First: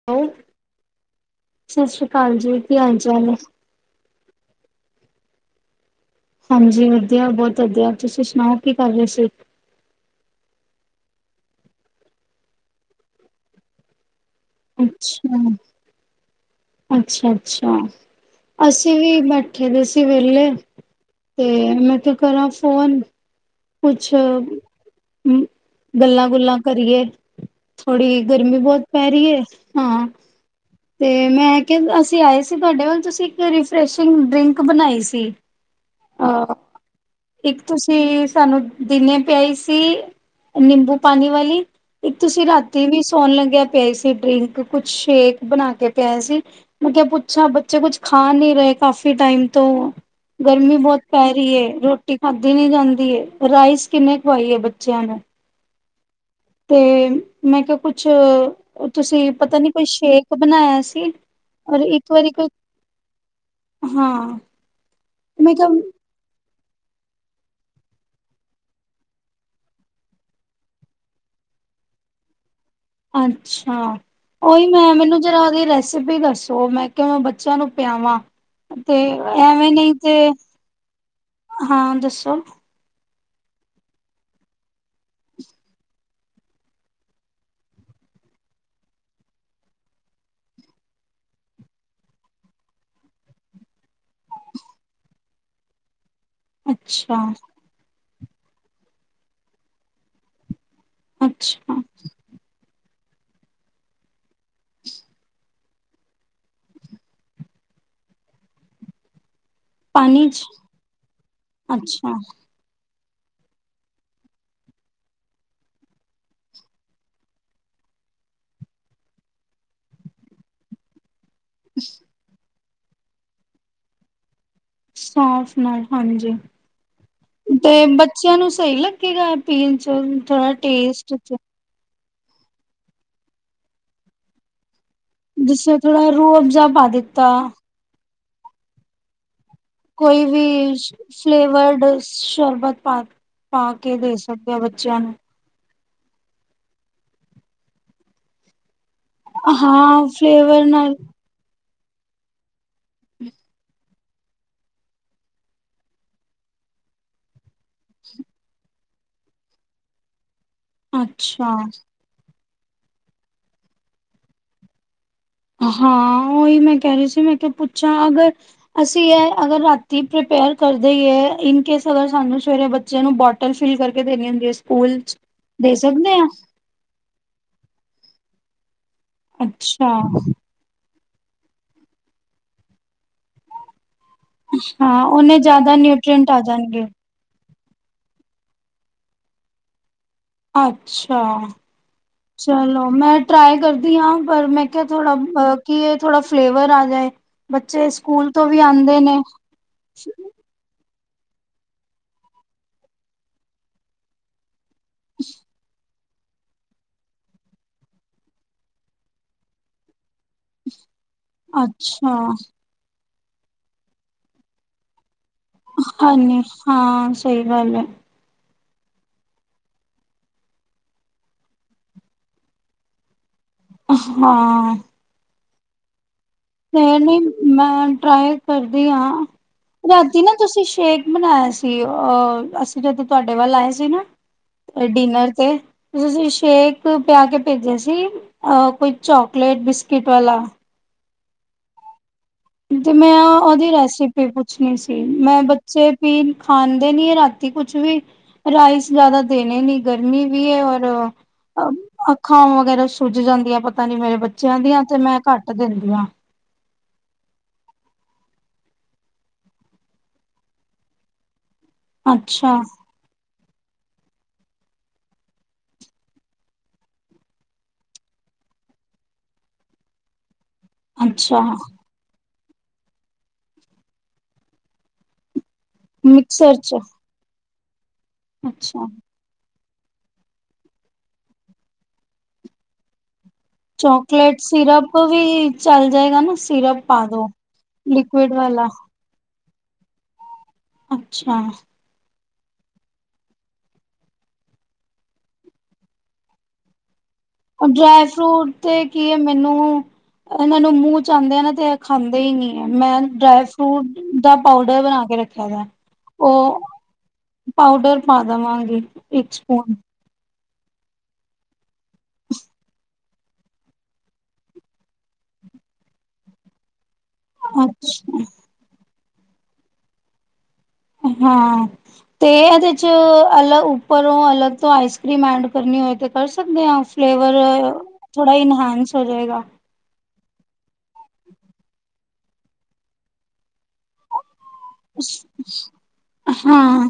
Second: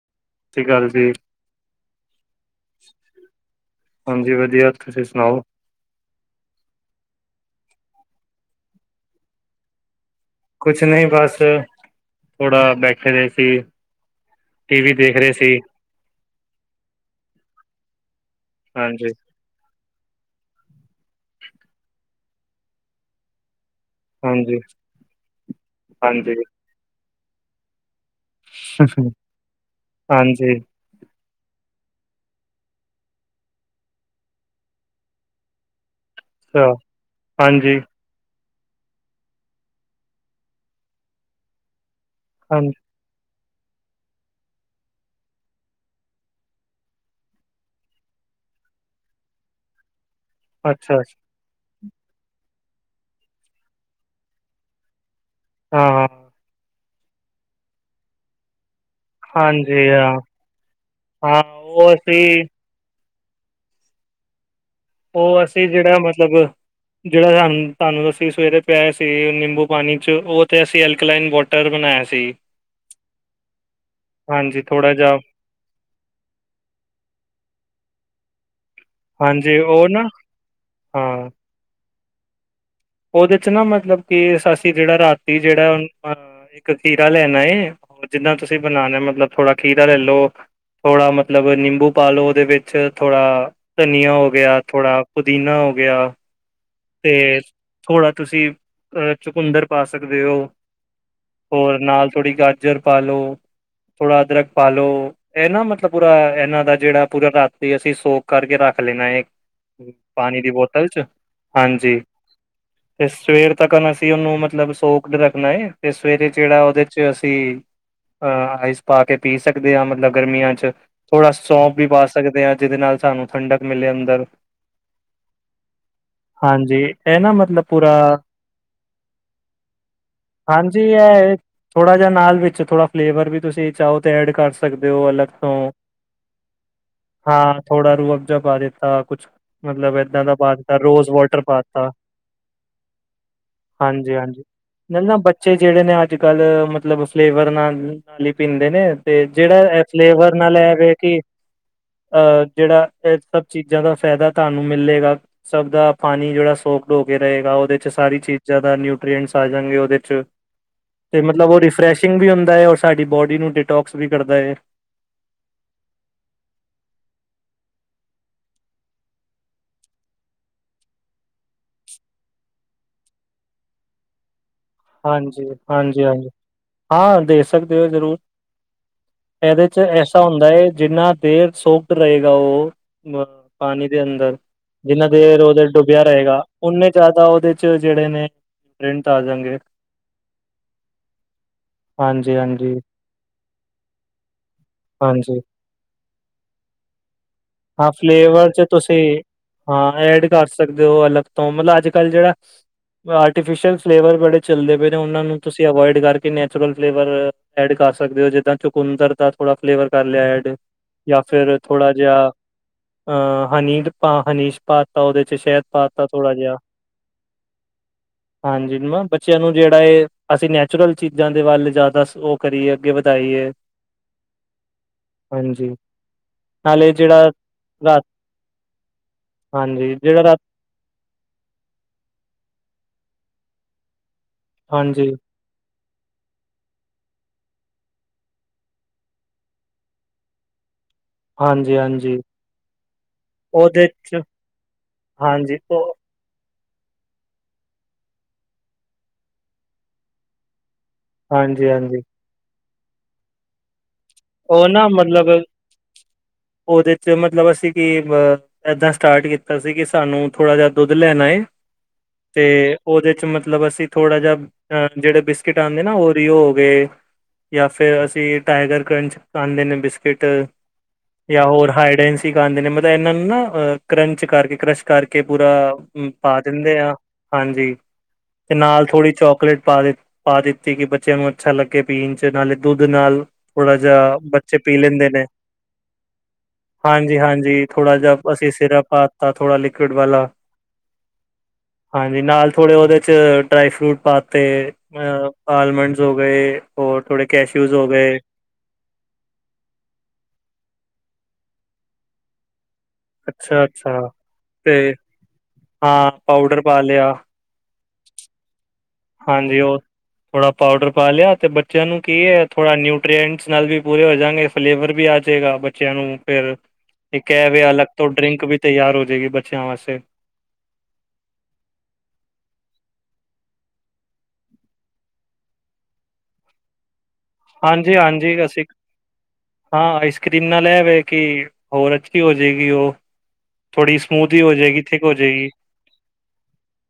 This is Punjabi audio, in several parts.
[inaudible] ਸਤ ਸੀ਼੍ ਅਕਾਲ ਜੀ। ਸਤਿ ਸ੍ਰੀ ਅਕਾਲ ਜੀ। ਕੀ ਹਾਲ ਚਾਲ ਏ? ਹਾਂਜੀ ਵਧੀਆ, ਤੁਸੀਂ ਸੁਣਾਓ? ਹਾਂਜੀ ਵਧੀਆ, ਬਹੁਤ ਵਧੀਆ। ਤੁਸੀ ਸੁਣਾਓ, ਕੀ ਕਰ ਰਹੇ ਸੀ? ਕੁਛ ਨਈ ਬਸ, ਥੋੜਾ ਬੈਠੇ ਦੇ ਸੀ। ਟੀਵੀ ਦੇਖ ਰੇ ਅੱਛਾ ਸੀ। ਅੱਛਾ ਅੱਛਾ। ਅਸੀਂ ਹਾਂਜੀ, ਵੀ ਬੈਠ ਠੇ ਦੇ ਸੀ ਵੇਹਲੇ ਤੇ ਮੈਂ ਕਿਆ, ਕਰਾਂ ਫੋਨ ਕੁਛ ਹਾਂਜੀ, ਹਾਂਜੀ, ਗੱਲਾਂ-ਗੁੱਲਾਂ ਕਰੀਏ ਥੋੜੀ ਗਰਮੀ ਬਹੁਤ ਪੈ ਰਈ ਏ। ਹਾਂ। ਹਾਂਜੀ, ਤੇ ਮੈਂ ਕਿਆ, ਅਸੀ ਆਏ ਸੀ ਤੁਹਾਡੇ ਵੱਲ ਤੁਸੀਂ ਇੱਕ ਰੀਫਰੈਸ਼ਿੰਗ ਡਰਿੰਕ ਬਣਾਈ ਸੀ। ਅਹ, ਅੱਛਾ, ਇੱਕ ਹਾਂਜੀ, ਤੁਸੀ ਸਾਨੂੰ ਦਿਨੇ ਪਿਆਈ ਸੀ, ਨਿੰਬੂ ਪਾਣੀ ਵਾਲੀ ਇੱਕ ਤੁਸੀਂ ਹਾਂਜੀ, ਰਾਤੀ ਵੀ ਸੌਣ ਲੱਗਿਆ ਪਿਆਈ ਸੀ ਡਰਿੰਕ, ਕੁਛ ਸ਼ੇਕ ਬਣਾ ਕੇ ਪਿਆਯਾ ਸੀ। ਮੈਂ ਕਿਆ ਪੁੱਛਾ, ਬੱਚੇ ਕੁੱਛ ਖਾ ਨਈ ਰੇ ਕਾਫੀ ਟਾਈਮ ਤੋਂ ਗਰਮੀ ਅੱਛਾ, ਬਹੁਤ ਪੈ ਅੱਛਾ ਰਹੀ ਏ। ਰੋਟੀ ਖਾਧੀ ਨੀ ਜਾਂਦੀ। ਰਾਈਸ ਕਿੰਨੇ ਖਵਾਈਏ ਬੱਚਿਆਂ ਨੂੰ ਹਾਂ ਹਾਂ ਤੇ ਮੈਂ ਕਿਹਾ ਕੁਛ ਓ ਤੁਸੀਂ ਪਤਾ ਨੀ ਕੋਈ ਹਾਂਜੀ ਹਾਂ। ਸ਼ੇਕ ਬਣਾਇਆ ਸੀ ਹਾਂ ਔਰ ਉਹ ਇੱਕ ਅਸੀਂ, ਵਾਰੀ ਕੋਈ ਹਾਂ। ਉਹ ਮੈਂ ਅਸੀ ਕਿਹਾ ਜੇੜਾ ਮਤਲਬ ਜਿਹੜਾ ਸਾਨੂੰ ਤੁਹਾਨੂੰ ਅਸੀਂ ਸਵੇਰੇ ਪਿਆਯਾ ਸੀ ਨਿੰਬੂ ਪਾਣੀ 'ਚ, ਉਹ ਤੇ ਅਸੀ ਐਲਕਲਾਈਨ ਵਾਟਰ ਟਰ ਬਣਾਇਆ ਸੀ। ਅੱਛਾ ਹਾਂਜੀ ਉਹੀ ਥੋੜਾ ਮੈਂ ਜਿਹਾ, ਮੈਨੂੰ ਜਰਾ ਉਹਦੀ ਰੈਸ ਰੈਸਪੀ ਦੱਸੋ ਮੈਂ ਕਿਹਾ, ਮੈਂ ਬੱਚਿਆਂ ਨੂੰ ਪਿਆਵਾਂ। ਤੇ ਹਾਂਜੀ ਐਵੇਂ ਉਹ ਨਹੀ ਨਾ ਤੇ, ਹਾਂ ਹਾਂ, ਦੱਸੋ। ਉਹਦੇ 'ਚ ਨਾ ਮਤਲਬ ਕਿ ਅਸੀਂ ਜਿਹੜਾ ਰਾਤੀ ਜਿਹੜਾ ਅਹ ਪਾ ਇੱਕ ਖੀਰਾ ਲੈਣਾ ਏ, ਓ ਜਿੱਨਾ ਤੁਸੀਂ ਬਣਾਨਾ ਏ ਮਤਲਬ ਥੋੜਾ ਖੀਰਾ ਲੈਲੋ ਥੋੜਾ ਮਤਲਬ ਨਿੰਬੂ ਪਾਲੋ ਉਹਦੇ ਵਿੱਚ ਥੋੜਾ ਧਨੀਆ ਹੋ ਗਿਆ, ਥੋੜਾ ਪੁਦੀਨਾ ਹੋ ਗਿਆ ਅੱਛਾ ਤੇ ਥੋੜਾ ਤੁਸੀਂ ਅਹ ਚਕੁੰਦਰ ਪਾ ਸਕਦੇ ਓ। ਹੋਰ ਅੱਛਾ ਨਾਲ ਥੋੜੀ ਗਾਜਰ ਪਾ ਲਓ, ਥੋੜਾ ਅਦਰਕ ਪਾ ਲਓ ਏਹ ਨਾ ਮਤਲਬ ਪੂਰਾ ਇਹਨਾਂ ਦਾ ਜਿਹੜਾ ਪੂਰਾ ਰਾਤੀ ਅਸੀਂ ਸੋਕ ਕਰਕੇ ਰੱਖ ਲੈਣਾ ਏ। ਪਾਣੀ ਦੀ ਬੋਤਲ 'ਚ, ਹਾਂਜੀ। [inaudible] ਤੇ ਸਵੇਰ ਤੱਕ ਅਸੀਂ ਉਹਨੂੰ ਮਤਲਬ ਸੋਕ ਰੱਖਣਾ ਹੈ ਤੇ ਸਵੇਰੇ ਜਿਹੜਾ ਉਹਦੇ 'ਚ ਅਸੀਂ ਅਹ ਆਈਸ ਪਾ ਕੇ ਪੀ ਸਕਦੇ ਹਾਂ ਮਤਲਬ ਗਰਮੀਆਂ 'ਚ ਥੋੜ੍ਹਾ ਸੌਂਫ ਵੀ ਪਾ ਸਕਦੇ ਹਾਂ ਜਿਹਦੇ ਨਾਲ ਸਾਨੂੰ ਠੰਡਕ ਮਿਲੇ ਅੰਦਰ ਸੌਂਫ ਨਾਲ ਹਾਂਜੀ ਹਾਂਜੀ ਇਹ ਨਾ ਮਤਲਬ ਤੇ ਪੂਰਾ ਬੱਚਿਆਂ ਨੂੰ ਸਹੀ ਲੱਗੇਗਾ ਪੀਣ 'ਚ ਥੋੜਾ ਹਾਂਜੀ ਟੇਸਟ 'ਚ ਇਹ ਥੋੜਾ ਜਿਹਾ ਨਾਲ ਵਿੱਚ ਥੋੜਾ ਫਲੇਵਰ ਵੀ ਤੁਸੀਂ ਚਾਹੋ ਐਡ ਕਰ ਸਕਦੇ ਹੋ ਅਲੱਗ ਤੋਂ ਜਿਸੇ ਥੋੜਾ ਰੂਹ ਅਫਜ਼ਾ ਪਾ ਦਿੱਤਾ ਖਾਣ ਥੋੜਾ ਰੂਹਬਜ਼ਾ ਪਾ ਦਿੱਤਾ ਕੁਛ ਮਤਲਬ ਐਦਾਂ ਦਾ ਪਾ ਛ ਰੋਜ਼ ਵਾਟਰ ਪਾ ਦਿੱਤਾ ਫਲੇਵਰਡ ਸ਼ਰਬਤ ਪਾ ਪਾ ਕੇ ਦੇ ਹਾਂਜੀ-ਹਾਂਜੀ, ਸਕਦੇ ਹਾਂ ਬੱਚਿਆਂ ਨਾਲੇ ਨੂੰ ਨਾ ਬੱਚੇ ਜਿਹੜੇ ਨੇ ਅੱਜ ਕੱਲ ਮਤਲਬ ਫਲੇਵਰ ਨਾਲ - ਨਾਲ ਹੀ ਪੀਂਦੇ ਨੇ ਤੇ ਜੇਹੜਾ ਐ ਫਲੇਵਰ ਨਾਲ ਹੈਵੇ ਕਿ ਅਹ ਜਿਹੜਾ ਏਹ ਸਭ ਚੀਜ਼ਾਂ ਦਾ ਫਾਇਦਾ ਤੁਹਾਨੂੰ ਮਿਲੇਗਾ ਸਭ ਦਾ ਪਾਣੀ ਜਿਹੜਾ ਸੋਕਡ ਹੋ ਕੇ ਰਹੇਗਾ ਉਹਦੇ 'ਚ ਸਾਰੀ ਚੀਜ਼ਾਂ ਦਾ ਨਿਊਟਰੀਐਂਟਸ ਆ ਜਾਣਗੇ ਉਹਦੇ 'ਚ ਤੇ ਮਤਲਬ ਅੱਛਾ ਉਹ ਰਿਫੈ੍ਸ਼ਿੰਗ ਵੀ ਹੁੰਦਾ ਔਰ ਸਾਡੀ ਬੋਡੀ ਨੂੰ ਡਿਟੋਕਸ ਵੀ ਕਰਦਾ ਹੈ ਹਾਂ ਉਹੀ ਮੈਂ ਕਹਿ ਰਹੀ ਸੀ ਮੈਂ ਕਿਹਾ ਪੁੱਛਾਂ ਅਗਰ ਅਸੀਂ ਏਹ ਅਗਰ ਰਾਤੀ ਪ੍ਰਪੇਅਰ ਕਰਦੇ ਹੀ ਹੈ ਇਨ ਕੇਸ ਅਗਰ ਸਾਨੂੰ ਸਵੇਰੇ ਬੱਚੇ ਨੂੰ ਬ ਰਿਫਲ ਕਰਕੇ ਦੇਣੀ ਹੁੰਦੀਆ ਸਕੂਲ 'ਚ ਹਾਂਜੀ, ਦੇ ਸਕਦੇ ਹਾਂ ਹਾਂਜੀ-ਹਾਂਜੀ, ਹਾਂ ਦੇਖ ਸਕਦੇ ਹੋ ਜ਼ਰੂਰ ਇਹਦੇ 'ਚ ਅੱਛਾ ਐਸਾ ਹੁੰਦਾ ਹੈ ਜਿੰਨਾ ਫਿਰ ਸੋਕਟ ਰਹੇਗਾ ਉਹ ਅ ਪਾਣੀ ਦੇ ਅੰਦਰ ਹਾਂ ਜਿਹਨਾ ਦੇ ਉਹਨੇ ਰੋਜਰ ਜ਼ਿਆਦਾ ਡੁੱਬਿਆ ਨਿਊਟਰੈਂਟ ਆ ਰਹੇਗਾ ਜਾਣਗੇ ਉਨੇ ਜ਼ਿਆਦਾ ਉਹਦੇ ਵਿੱਚ ਜੇੜੇ ਨੇ ਪ੍ਰਿੰਟ ਆ ਜਾਣਗੇ ਅੱਛਾ ਹਾਂਜੀ ਹਾਂ ਚਲੋ ਮੈਂ ਟਰਾਈ ਕਰਦੀ ਹਾਂ ਪਰ ਮੈਂ ਕਿਹਾ ਥੋੜਾ ਹਾਂਜੀ ਕੀ ਥੋੜਾ ਏ ਫਲੇਵਰ ਆ ਜਾਏ ਬੱਚੇ ਹਾਂ ਸਕੂਲ ਤੋਂ ਫਲੇਵਰ ਵੀ ਚ ਆਂਦੇ ਤੁਸੀਂ ਨੇ। ਹਾਂ, ਐਡ ਕਰ ਸਕਦੇ ਹੋ ਅਲੱਗ ਤੋਂ ਮਤਲਬ ਅੱਜ ਕੱਲ੍ਹ ਜਿਹੜਾ ਆਰਟੀਫ਼ਿਸ਼ਲ ਫਲੇਵਰ ਬੜੇ ਚੱਲਦੇ ਪਏ ਨੇ ਉਹਨਾਂ ਨੂੰ ਤੁਸੀਂ ਅਵੋਇਡ ਕਰ ਨੈਚੁਰਲ ਫਲੇਵਰ ਐਡ ਕਰ ਸਕਦੇ ਹੋ ਜਿੱਦਾਂ ਚੁਕੁੰਦਰ ਦਾ ਥੋੜਾ ਫਲੇਵਰ ਕਰ ਲਿਆ ਐਡ। ਜਾ ਫੇਰ ਥੋੜਾ ਅੱਛਾ ਜਿਹਾ ਅ ਹਨੀਡ ਪਾ ਹਨੀਸ਼ ਪਾ ਤਾ ਉਹਦੇ ਚ ਸ਼ਹਿਦ ਪਾਤਾ ਥੋੜਾ ਹਨੀ, ਜਿਹਾ ਹਾਂ ਸਹੀ ਗੱਲ ਏ। ਹਾਂਜੀ ਨੂੰ ਐ ਬ ਬੱਚਿਆਂ ਨੂੰ ਜਿਹੜਾ ਐ ਅਸੀਂ ਨੈਚੁਰਲ ਚੀਜ਼ਾਂ ਦੇ ਵੱਲ ਜ਼ਿਆਦਾ ਉਹ ਕਰੀਏ ਅੱਗੇ ਵਧਾਈਏ। ਹਾਂ। ਹਾਂਜੀ। ਨਾਲੇ ਫੇਰ ਨਹੀਂ ਜਿਹੜਾ ਮੈਂ ਰਾਤ ਟਰਾਈ ਕਰਦੀ ਆਂ, ਹਾਂਜੀ ਰਾਤੀ ਜਿਹੜਾ ਨਾ ਰਾਤ ਤੁਸੀਂ ਸ਼ੇਕ ਬਨਾਇਆ ਸੀ ਅਹ ਅਸੀਂ ਜਦੋਂ ਤੁਹਾਡੇ ਵੱਲ ਆਏ ਸੀ ਨਾ ਹਾਂਜੀ ਡਿਨਰ ਤੇ ਤੁਸੀਂ ਸ਼ੇਕ ਪਿਆ ਕੇ ਭੇਜਿਆ ਸੀ ਅ ਕੋਈ ਚੋਕਲੇਟ ਬਿਸਕਿਟ ਵਾਲਾ। ਹਾਂਜੀ-ਹਾਂਜੀ। ਤੇ ਮੈਂ ਉਹਦੀ ਰੈਸਿਪੀ ਪੁੱਛਣੀ ਸੀ, ਮੈਂ ਹਾਂਜੀ ਬੱਚੇ ਉਹ ਪੀਨ ਖਾਂਦੇ ਨੀ ਰਾਤੀ ਕੁਛ ਵੀ। ਰਾਈਜ਼ ਜ਼ਿਆਦਾ ਦੇਣੇ ਨੀ ਗਰਮੀ ਵੀ ਏ ਔਰ ਅ ਹਾਂਜੀ ਹਾਂਜੀ ਅੱਖਾ ਵਗੈਰਾ ਸੁੱਜ ਜਾਂਦੀਆਂ ਪਤਾ ਨੀ ਮੇਰੇ ਬੱਚ ਬੱਚਿਆਂ ਉਹ ਦੀਆਂ ਨਾ ਤੇ ਮੈਂ ਮਤਲਬ ਘੱਟ ਦਿੰਦੀ ਹਾਂ। ਉਹਦੇ ਚ ਮਤਲਬ ਅਸੀਂ ਕਿ ਬ ਏਦਾਂ ਸਟਾਰਟ ਕੀਤਾ ਸੀ ਕਿ ਸਾਨੂੰ ਥੋੜਾ ਜਿਹਾ ਦੁੱਧ ਲੈਣਾ ਏ, ਅੱਛਾ ਤੇ ਉਹਦੇ ਚ ਮਤਲਬ ਅਸੀਂ ਥੋੜਾ ਜਿਹਾ ਅ ਜਿਹੜੇ ਬਿਸਕਿਟ ਆਂਦੇ ਨਾ ੳਰੀੳ ਹੋ ਗਏ। ਜਾਂ ਫੇਰ ਅਸੀਂ ਟਾਈਗਰ ਕਰੰਚ ਆਂਦੇ ਨੇ ਬਿਸਿਕਿਟ ਅੱਛਾ ਜਾਂ ਹੋਰ ਹਾਈਡ ਐਨ ਟੀ ਖਾਂਦੇ ਨੇ ਮਤਲਬ ਇਹਨਾਂ ਨੂੰ ਨਾ ਅ ਕਰੰਚ ਕਰਕੇ, ਕਰਸ਼ ਕਰਕੇ ਪੂਰਾ ਪਾ ਮਿਕਸਰ ਚ ਦਿੰਦੇ ਆ। ਹਾਂਜੀ, ਤੇ ਅੱਛਾ ਨਾਲ ਥੋੜ੍ਹੀ ਚੋਕਲੇਟ ਪਾ ਦਿਤ, ਪਾ ਦਿੱਤੀ ਕਿ ਬੱਚਿਆਂ ਨੂੰ ਅੱਛਾ ਲੱਗੇ ਪੀਣ ਚ, ਨਾਲੇ ਦੁੱਧ ਨਾਲ ਥੋੜਾ ਜਾ ਬੱਚੇ ਪੀ ਲੈਂਦੇ ਨੇ। ਹਾਂਜੀ-ਹਾਂਜੀ, ਥੋੜਾ ਜਿਹਾ ਲਿਕੁਿਡ ਅਸੀਂ ਵਾਲਾ ਸਿਰਪ ਪਾਤਾ ਥੋੜਾ ਲਿਕਵਿਡ ਵਾਲਾ ਅੱਛਾ। ਹਾਂਜੀ, ਨਾਲ ਥੋੜ੍ਹੇ ਉਹਦੇ ਚ ਡਰਾਈ ਫਰੂਟ ਪਾਤੇ। ਅ ਆਲਮੰਡਸ ਹੋ ਗਏ ਔਰ ਥੋੜੇ ਔਰ ਕੈਸ਼ਿੂਜ਼ ਹੋ ਡਰਾਈ ਗਏ। ਫਰੂਟ ਤੇ ਕੀ ਐ ਮੈਨੂੰ ਇਹਨਾਂ ਨੂੰ ਮੂੰਹ ਚ ਆਂਦੇ ਏ ਨਾ ਤੇ ਏ ਖਾਂਦੇ ਹੀ ਨੀ ਐ, ਮੈਂ ਡਰਾਈ ਅੱਛਾ ਫਰੂਟ ਅੱਛਾ ਦਾ ਤੇ ਪਾਊਡਰ ਬਣਾ ਕੇ ਰੱਖਿਆ ਹਦਾ ਏ, ਹਾਂ ਪਾਊਡਰ ਉਹ ਪਾ ਲਿਆ ਪਾਊਡਰ ਪਾ ਦਵਾਂਗੀ। ਹਾਂਜੀ, ਉਹ ਥੋੜਾ ਪਾਊਡਰ ਪਾ ਲਿਆ, ਤੇ ਬੱਚਿਆਂ ਨੂੰ ਕਿ ਏਥੋੜਾ ਨਿਊਟਰੀਐਂਟਸ ਨਾਲ ਵੀ ਪੂਰੇ ਹੋ ਜਾਗੇ। ਫਲੇਵਰ ਵੀ ਆ ਜੇਗਾ ਬੱਚਿਆਂ ਨੂੰ ਫੇਰ ਇੱਕ ਏ ਵੇ ਅਲਗ ਤੋਂ ਅੱਛਾ ਡਰਿੰਕ ਵੀ ਤਿਆਰ ਹੋ ਜਾਏਗੀ, ਬੱਚਿਆਂ ਵਾਸਤੇ। ਹਾਂ ਤੇ ਇਹਦੇ ਚ ਅਲਗ ਉੱਪਰੋਂ ਅਲੱਗ ਤੋਂ ਆਈਸ ਕ੍ਰੀਮ ਏਡ ਕਰਨੀ ਹੋਏ ਤੇ ਕਰ ਸਕਦੇ ਹਾਂ ਅਸ? ਫਲੇਵਰ ਹਾਂਜੀ ਥੋੜਾ ਹਾਂਜੀ ਅਸੀਂ ਇਨਹਾਂਸ ਹੋ ਜੇਗਾ। ਹਾਂ ਆਈਸ ਕ੍ਰੀਮ ਨਾਲ ਏ ਵੇ ਕਿ ਹੋਰ ਅੱਛੀ ਹੋ ਜੇਗੀ ਉ। ਥੋੜੀ ਸਮੂਥ ਹੀ ਹੋ ਜਾਏਗੀ। ਹੋ ਜਾਏਗੀ ਹਾਂ,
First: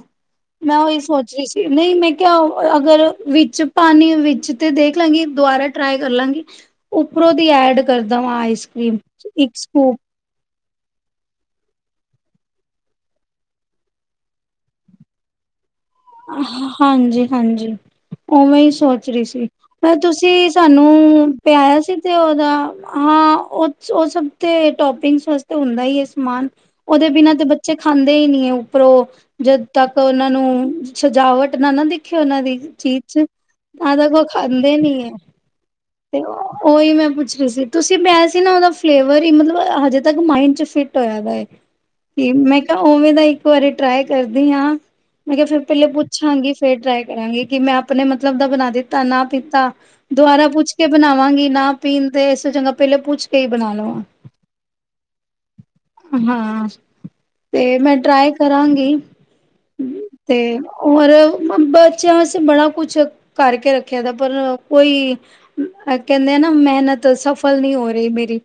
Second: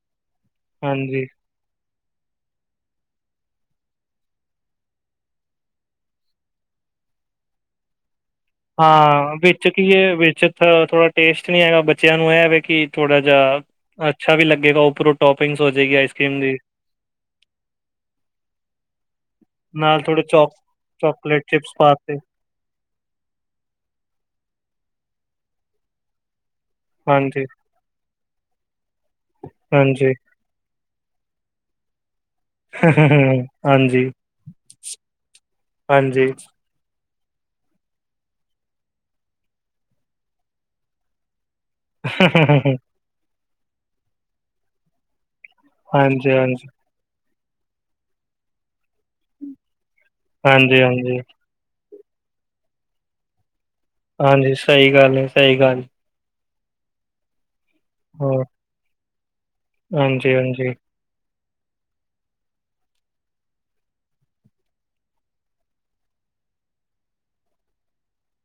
ਮੈਂ ਉਹੀ ਹਾਂਜੀ ਸੋਚ ਰਹੀ ਸੀ। ਨਹੀਂ ਮੈਂ ਕਿਆ, ਅਗਰ ਵਿੱਚ ਪਾਣੀ ਵਿੱਚ ਤੇ ਦੇਖ ਲਾਂਗੀ ਦੁਬਾਰਾ ਟਰਾਈ ਕਰ ਲਾਂਗੀ। ਉੱਪਰੋਂ ਦੀ ਐਡ ਕਰਦਾ ਵਾਂ ਆਈਸ ਕਰ੍ਰੀਮ ਹਾਂ ਇੱਕ ਵਿੱਚ ਕੀ ਸਕੂਪ ਏ ਵਿੱਚ ਸਰ ਥੋੜ੍ਹਾ ਟੇਸਟ ਨਹੀਂ ਹੈਗਾ, ਬੱਚਿਆਂ ਨੂੰ ਐ, ਵਾ, ਕੀ ਥੋੜ੍ਹਾ ਜਿਹਾ ਅੱਛਾ ਵੀ ਲੱਗੇਗਾ, ਉਪਰੋਂ ਟੋਪਿੰਗਸ ਹੋ ਜਾਏਗੀ ਇਸ। ਹਾਂਜੀ- ਹਾਂਜੀ ਉਵੇਂ ਹੀ ਸੋਚ ਰਹੀ ਸੀ। ਪਰ ਨਾਲ ਥੋੜੇ ਤੁਸੀਂ ਚੌਕ ਸਾਨੂੰ ਚੋਕਲੇਟ ਚਿਪਸ ਪਿਆਇਆ ਸੀ ਪਾਤੇ ਤੇ ਉਹਦਾ ਹਾਂ ਉਹ, ਉਹ ਸਭ ਤੇ ਟੋਪਿੰਗ ਵਾਸਤੇ ਹੁੰਦਾ ਹੀ ਹੈ ਸਮਾਨ। ਉਹਦੇ ਬਿਨਾਂ ਤੇ ਹਾਂਜੀ ਬ ਚੇ ਖਾਂਦੇ ਹੀ, ਨੀ, ਹੈ, ਉੱਪਰੋਂ, ਜਦ ਤੱਕ ਹਾਂਜੀ ਉਹਨਾਂ ਨੂੰ ਸਜਾਵਟ ਨਾ ਨਾ ਦਿਖੇ ਉਹਨਾਂ ਦੀ। ਚੀਜ਼ ਹਾਂਜੀ ਆ ਹਾਂਜੀ ਤੱਕ ਉਹ ਖਾਂਦੇ ਨੀ ਏ,, ਤੇ ਹਾਂਜੀ ੳਹ ਓਹੀ ਮੈਂ ਪੁੱਛ ਰਹੀ ਸੀ, ਤੁਸੀਂ ਪਿਆਈਆ ਸੀ ਨਾ ਉਹਦਾ ਫਲੇਵਰ ਈ, ਮਤਲਬ ਹਜੇ ਤਕ ਮਾਇੰਡ ਚ ਫਿਟ ਹੋਇਆ ਦਾ ਏ। ਕੀ ਮੈਂ ਕਿਹਾ, ਉਵੇਂ ਦਾ ਇੱਕ ਵਾਰੀ ਟਰਾਈ ਕਰਦੀ ਆ, ਮੈਂ ਕਿਹਾ ਫਿਰ ਪਹਿਲੇ ਹਾਂਜੀ ਪੁੱਛਾਂਗੀ ਫੇਰ ਟਰਾਈ ਕਰਾਂਗੀ, ਕਿ ਮੈਂ ਆਪਣੇ ਮਤਲਬ ਦਾ ਬਣਾ ਦਿੱਤਾ ਨਾ ਪੀਤਾ। ਦੁਬਾਰਾ ਪੁੱਛ ਹਾਂਜੀ ਕੇ ਹਾਂਜੀ ਬਣਾਵਾਂਗੀ ਨਾ ਪੀਣ ਤੇ, ਇਸ ਤੋਂ ਚੰਗਾ ਪਹਿਲੇਾਂ ਪੁੱਛ ਕੇ ਹੀ ਬਣਾ ਲਵਾਂ। ਹਾਂਜੀ, ਸਹੀ ਗੱਲ ਏ, ਸਹੀ ਗੱਲ ਹਾਂ, ਤੇ ਮੈਂ ਟਰਾਈ ਹੋਰ ਕਰਾਂਗੀ। ਹਾਂਜੀ ਤੇ ਹਾਂਜੀ ਹੋਰ ਬੱਚੇਆਂ ਵਾਸਤੇ ਬੜਾ ਕੁਛ ਕਰ ਕੇ ਰੱਖਿਆ ਦਾ, ਪਰ ਕੋਈ ਆ ਕਹਿੰਦੇ ਆ ਨਾ, ਮਿਹਨਤ ਸਫਲ ਨਹੀਂ ਹੋ ਰਹੀ ਮੇਰੀ,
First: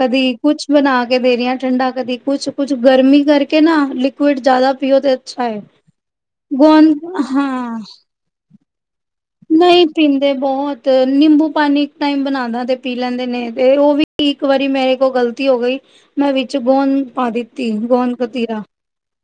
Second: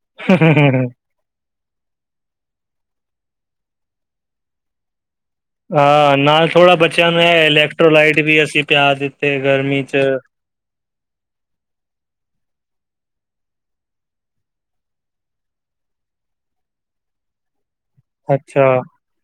ਕਦੀ ਕੁਛ ਬਣਾ ਦੇ ਰਹੀਆਂ ਠੰਡਾ ਕਦੀ ਕੁਛ -ਕੁਛ ਗਰਮੀ ਕਰਕੇ ਨਾ ਲਿਕੁਇਡ ਜ਼ਿਆਦਾ ਪੀਓ ਤੇ ਅੱਛਾ ਹੈ ਹਾਂ ਨਾਲ ਥੋੜ੍ਹਾ ਗੋਂਦ ਬੱਚੇਆਂ ਨੂੰ ਇਹ ਹਾਂ ਇਲੈਕਟ੍ਰੋਲਾਈਟ ਵੀ ਅਸੀਂ ਪਿਆ ਦਿੱ ਨਹੀਂ ਪੀਂਦੇ ਬਹੁਤ ਤੇ ਨਿੰਬੂ ਪਾਣੀ ਇੱਕ ਟਾਈਮ ਬਨਾਣਾ ਤੇ ਪੀ ਲੈਂਦੇ ਨੇ, ਤੇ ਉਹ ਵੀ ਇੱਕ ਵਾਰੀ ਮੇਰੇ ਕੋਲ ਗ਼ਲਤੀ ਹੋ ਗਈ ਮੈਂ ਵਿੱਚ ਗੋਂਦ ਪਾ ਦਿੱਤੀ ਗੋਂਦ। ਕਤੀਰਾ, ਅੱਛਾ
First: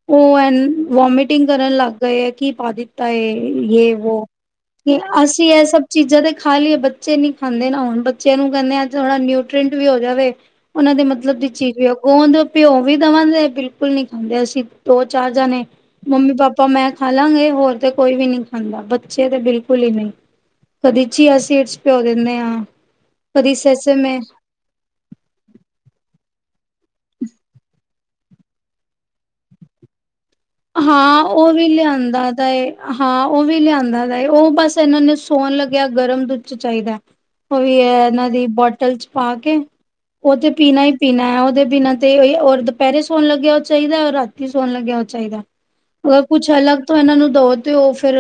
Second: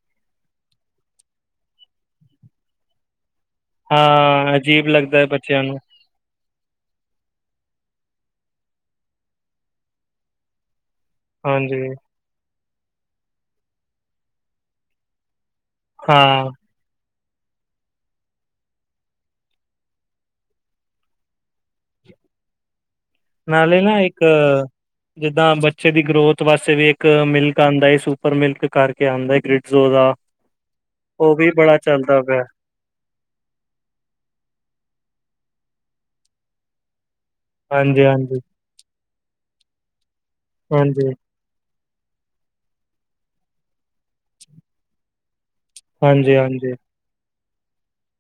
ਉਹ ਐ ਵੋਮਿਟਿੰਗ ਕਰਨ ਲੱਗ ਗਏ, ਏ ਕੀ ਪਾ ਦਿੱ ਹਾਏ, ਯੇ, ਵੋ ਹਾਂ ਅਜੀਬ ਲੱਗਦਾ ਹੈ ਅਸੀਂ ਬੱਚਿਆਂ ਇਹ ਨੂੰ ਸਭ ਚੀਜ਼ਾਂ ਤੇ ਖਾ ਲਈਏ, ਬੱਚੇ ਨੀ ਖਾਂਦੇ ਨਾ ਹੁਣ ਬੱਚਿਆਂ ਨੂੰ ਕਹਿੰਦੇ ਆ ਥੋੜ੍ਹਾ ਨਿਊਟਰਂਟ ਵੀ ਹੋ ਜਾਵੇ ਉਨਾ ਦੇ ਮਤਲਬ ਮਤਲਬ ਦੀ ਚੀਜ਼ ਹਾਂਜੀ ਵੀ ਆ, ਗੋਦ ਭਿਓ ਵੀ ਦਵਾਂਗੇ, ਬਿਲਕੁਲ ਨਹੀਂ ਖਾਂਦੇ ਅਸੀਂ ਦੋ ਚਾਰ ਜਾਣੇ, ਮੰਮੀ ਹਾਂ ਪਾਪਾ ਮੈਂ ਖਾਾਲਾਂਗੇ, ਹੋਰ ਤੇ ਕੋਈ ਵੀ ਨਹੀਂ ਖਾਂਦਾ ਬੱਚੇ ਤੇ ਬਿਲਕੁਲ ਬਿਲਕੁਲ ਈ ਨਈ, ਕਦੀ ਚੀਆ ਸੀਡਸ ਭਿਓ ਦਿੰਦੇ ਆ। ਕਦੀ ਨਾਲੇ ਨਾ ਇੱਕ, ਸੇਸੇਮੇ ਜਿੱਦਾਂ ਬੱਚੇ ਦੀ ਗਰੋਥ ਵਾਸਤੇ ਵੀ ਇੱਕ ਮਿਲਕ ਆਂਦਾ ਈ ਸੂ ਉੱਪਰ ਮਿਲਕ ਕਰਕੇ ਆਉਂਦਾ ਗ੍ਰਿਡਜ਼ੋ ਦਾ। ਹਾਂ, ਉਹ ਵੀ ਬੜਾ ਚੱਲਦਾ ਲਿਆਂਦਾ ਪਿਆ ਦਾ ਏ। ਹਾਂ, ਉਹ ਵੀ ਲਿਆਂਦਾ ਦਾ ਏ, ਉਹ ਬਸ ਇਹਨਾਂ ਨੂੰ ਸੋਣ ਲੱਗਿਆ ਗਰਮ ਦੁੱਧ ਚ ਚਾਹੀਦਾ। ਉਹ ਵੀ ਹਾਂਜੀ ਹੈ, ਇਹਨਾਂ ਹਾਂਜੀ ਦੀ ਬੋਟਲ ਚ ਪਾ ਕੇ ਉਹ ਤੇ ਪੀਣਾ ਹੀ ਹਾਂਜੀ ਪੀਣਾ ਹੈ ਉਹਦੇ ਬਿਨਾਂ ਤੇ ਓਈ ਔਰ ਦੁਪਹਿਰੇ ਸੋਣ ਲੱਗਿਆ ਉਹ ਚਾਹੀਦਾ, ਔ ਰਾਤੀ ਸੋਣ ਲੱਗਿਆ ਉਹ ਚਾਹੀਦਾ ਐ। ਅ ਹਾਂਜੀ ਕੁਛ ਹਾਂਜੀ ਅਲੱਗ ਤੋਂ ਇਹਨਾਂ ਨੂੰ ਦਵੋ ਤੇ ਓਹ ਫਿਰ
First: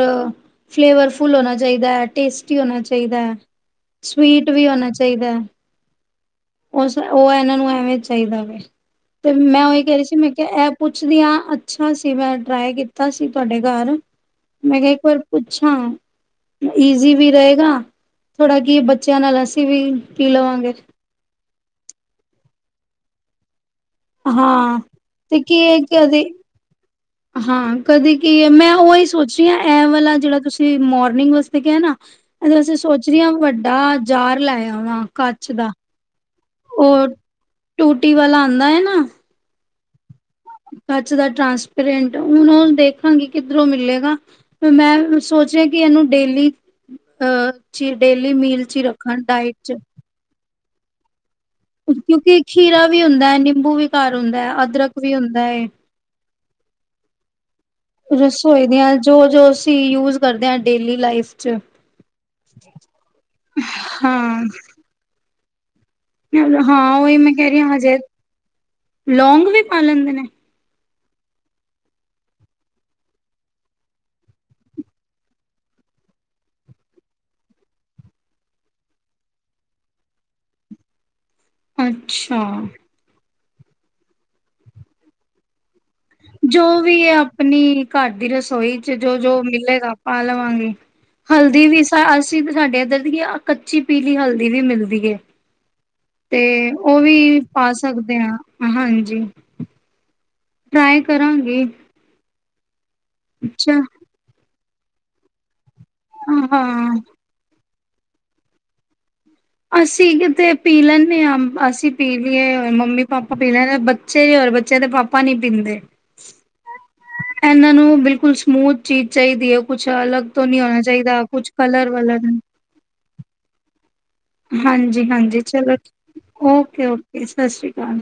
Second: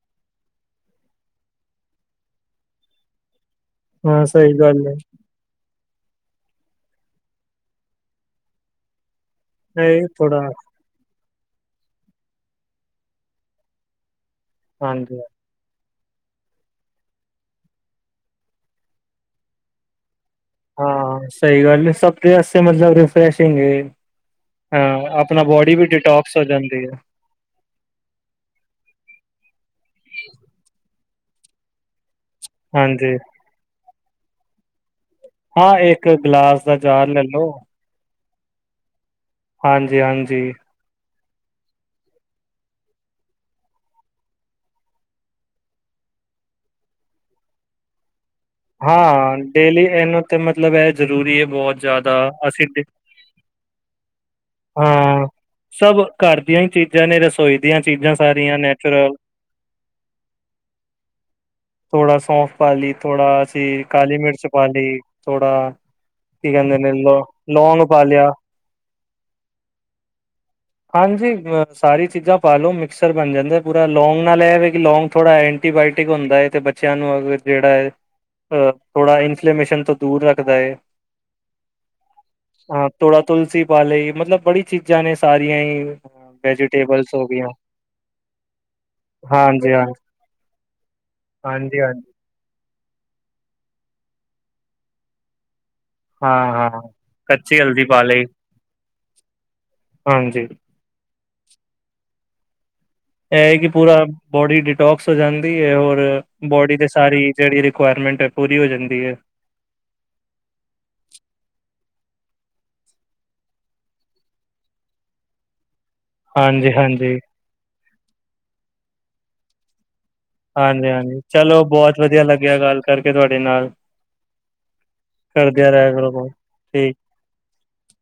ਫਲੇਵਰ ਫੁਲ ਹੋਣਾ ਚਾਹੀਦਾ, ਟੇਸਟੀ ਹੋਣਾ ਚਾਹੀਦਾ, ਹਾਂ ਸਵੀਟ ਸਹੀ ਵੀ ਗੱਲ ਹੋਣਾ ਹੈ ਚਾਹੀਦਾ। ਉਸ, ਉਹ ਇਹਨਾਂ ਨੂੰ ਐਵੇਂ ਚਾਹੀਦਾ ਵੇ, ਤੇ ਮੈਂ ਉਹੀ ਕਹਿ ਰਹੀ ਨਹੀਂ ਸੀ ਮੈਂ ਥੋੜਾ ਕਿਹਾ ਐ ਪੁੱਛਦੀ ਆ, ਅੱਛਾ ਸੀ, ਮੈਂ ਟਰਾਈ ਕੀਤਾ ਸੀ ਤੁਹਾਡੇ ਘਰ, ਮੈਂ ਕਿਹਾ ਇੱਕ ਵਾਰ ਹਾਂਜੀ ਪੁੱਛਾ। ਈਜ਼ੀ ਵੀ ਰਹੇਗਾ, ਥੋੜਾ ਕੀ ਬੱਚਿਆਂ ਨਾਲ ਅਸੀਂ ਵੀ ਪੀ ਲਵਾਂਗੇ। ਹਾਂ ਸਹੀ ਗੱਲ ਏ, ਸਭਦੇ ਵਾਸਤੇ ਮਤਲਬ ਰਿਫੈਰਸ਼ਿੰਗ ਏ। ਹਾਂ, ਤੇ ਆਪਣਾ ਕੀ ਬੋਡੀ ਹੈ ਵੀ ਕਦੇ ਡਿਟੋਕਸ ਹੋ ਜਾਂਦੀ ਐ। ਹਾਂ ਕਦੇ ਕੀ ਹੈ, ਮੈਂ ਉਹੀ ਸੋਚ ਰਹੀ ਹਾਂ ਐ ਵਾਲਾ ਜਿਹੜਾ ਤੁਸੀਂ ਮੋਰਨਿੰਗ ਵਾਸਤੇ ਕਿਹਾ ਐ ਨਾ। ਇਹਦੇ ਵਾਸਤੇ ਸੋਚ ਹਾਂਜੀ ਰਹੀ ਹਾਂ ਵੱਡਾ ਜਾਰ ਲੈ ਆਵਾ। ਆ ਇੱਕ ਗਲਾਸ ਦਾ ਜਾਰ ਲੈ ਲੋ। ਟੂਟੀ ਵਾਲਾ ਆਂਦਾ ਏ ਨਾ। ਹਾਂਜੀ-ਹਾਂਜੀ। ਕੱਚ ਦਾ ਟਰਾਂਸਪੇਰੈਂਟ ਹੁਣ ਉਹ ਦੇਖਾਂਗੀ ਕਿੱਧਰੋ ਮਿਲੇਗਾ। ਫੇਰ ਮੈਂ ਸੋਚ ਰਹੀ ਆ ਕਿ ਇਹਨੂੰ ਡੇਲੀ ਅ ਡੇਲੀ ਮੀਲ ਚ ਹੀ ਹਾਂ, ਰੱਖਣ ਹਾਂ ਡਾਇਟ ਚ ਡੇਲੀ ਇਹਨੂੰ ਤੇ ਮਤਲਬ ਇਹ ਜ਼ਰੂਰੀ ਹੈ ਬਹੁਤ। ਜ਼ਿਆਦਾ ਕਿਉਂਕਿ ਅਸੀਂ ਤੇ ਖੀਰਾ ਵੀ ਹੁੰਦਾ ਹੈ, ਨਿੰਬੂ ਵੀ ਘਰ ਹੁੰਦਾ ਹੈ, ਅਦਰਕ ਵੀ ਹਾਂ ਹੁੰਦਾ ਏ ਸਭ ਘਰ ਦੀਆਂ ਹੀ ਚੀਜ਼ਾਂ ਨੇ ਰਸੋਈ ਦੀਆਂ ਚੀਜ਼ਾਂ ਸਾਰੀਆਂ ਰਸੋਈ ਦੀਆਂ ਨੈਚੁਰਲ ਜੋ-ਜੋ ਅਸੀਂ ਯੂਜ ਕਰਦੇ ਹਾਂ ਡੇਲੀ ਲਾਈਫ ਚ। ਥੋੜਾ ਸੌਂਫ ਪਾਲੀ ਲੀ, ਥੋੜਾ ਅਸੀਂ ਕਾਲੀ ਹਾਂ। ਮਿਰਚ ਪਾ ਲੀ ਥੋੜਾ ਕੀ ਕਹਿੰਦੇ ਨੇ ਹਾਂ ਉਹੀ ਲੋ ਮੈਂ ਕਹਿ ਰਹੀ ਆ, ਲੌਂਗ ਹਜੇ ਪਾ ਲਿਆ। ਲੌਂਗ ਵੀ ਪਾ ਲੈਂਦੇ ਨੇ। ਹਾਂਜੀ, ਅ ਸਾਰੀ ਚੀਜ਼ਾਂ ਪਾ ਲਓ ਮਿਕਸਰ ਬਣ ਜਾਂਦਾ ਪੂਰਾ ਲੌਂਗ ਨਾਲ ਐ ਵੇ ਕਿ ਲੌਂਗ ਥੋੜ੍ਹਾ ਐ ਐਂਟੀਬਾਓਟਿਕ ਹੁੰਦਾ ਹੈ ਤੇ ਬੱਚਿਆਂ ਨੂੰ ਅ ਜਿਹੜਾ ਏ ਅ ਥੋੜਾ ਇਨਫਲੇਮੇਸ਼ਨ ਤੋਂ ਦੂਰ ਰੱਖਦਾ ਏ। ਅੱਛਾ। ਥੋੜਾ ਤੁਲਸੀ ਪਾ ਲਈ, ਮਤਲਬ ਬੜੀ ਚੀਜ਼ਾਂ ਨੇ ਸਾਰੀਆਂ ਹੀ। ਜੋ ਵੀ ਹੈ ਵੈਜੀਟੇਬਲਸ ਹੋ ਗਈਆਂ ਆਪਣੀ ਘਰ ਦੀ ਰਸੋਈ ਚ ਜੋ-ਜੋ ਹਾਂਜੀ ਹਾਂ ਮਿਲੇਗਾ ਪਾਂ ਲਵਾਂਗੇ। ਹਲਦੀ ਹਾਂਜੀ ਵੀ ਹਾਂਜੀ ਅਸੀਂ ਤਾਂ ਸਾਡੇ ਇੱਧਰ ਦੀ ਕੱਚੀ ਪੀਲੀ ਹਲਦੀ ਵੀ ਮਿਲਦੀ ਏ। ਤੇ ਹਾਂ ਹਾਂ ਉਹ ਵੀ ਕੱਚੀ ਪਾ ਹਲਦੀ ਸਕਦੇ ਲਈ ਹਾਂ ਹਾਂਜੀ। ਹਾਂਜੀ। ਟਰਾਈ ਕਰਾਂਗੇ। ਐ ਏ ਕਿ ਪੂਰਾ ਬੋਡੀ ਡਿਟੋਕਸ ਹੋ ਜਾਂਦੀ ਹੈ ਔਰ ਬੋਡੀ ਤੇ ਹਾਂ। ਸਾਰੀ ਜਿਹੜੀ ਰਿਕੁਵਾਇਰਮੈਂਟ ਹੈ ਪੂਰੀ ਹੋ ਜਾਂਦੀ ਹੈ। ਅਸੀਂ ਕਿਤੇ ਪੀ ਲੈਨੇ ਆ, ਅਸੀਂ ਪੀ ਲਈਏ, ਮੰਮੀ ਪਾਪਾ ਪੀ ਲੈਂਦੇ ਹਾਂ ਬ ਬੱਚੇ ਔਰ ਬੱਚਿਆਂ ਦੇ ਪਾਪਾ ਨਹੀ ਪੀਂਦੇ। ਹਾਂਜੀ, ਹਾਂਜੀ। ਇਹਨਾਂ ਨੂੰ ਬਿਲਕੁਲ ਸਮੂਥ ਚੀਜ਼ ਚਾਹੀਦੀ ਹੈ ਕੁਛ ਅਲੱਗ ਤੋਂ ਨਹੀਂ ਹੋਣਾ ਹਾਂਜੀ, ਹਾਂਜੀ ਚਾਹੀਦਾ ਕੁਛ ਚਲੋ ਕਲਰ ਬਹੁਤ ਵਲਰ ਵਧੀਆ ਲੱਗਿਆ ਗੱਲ ਕਰਕੇ ਤੁਹਾਡੇ ਨਾਲ। ਹਾਂਜੀ, ਹਾਂਜੀ ਕਰਦਿਆਂ ਚਲੋ ਰਿਹਾ ਕਰੋ ਕੋਲ ਠੀਕ ਓਕੇ-ਓਕੇ ਸਤਿ ਸ਼੍ਰੀ ਅਕਾਲ।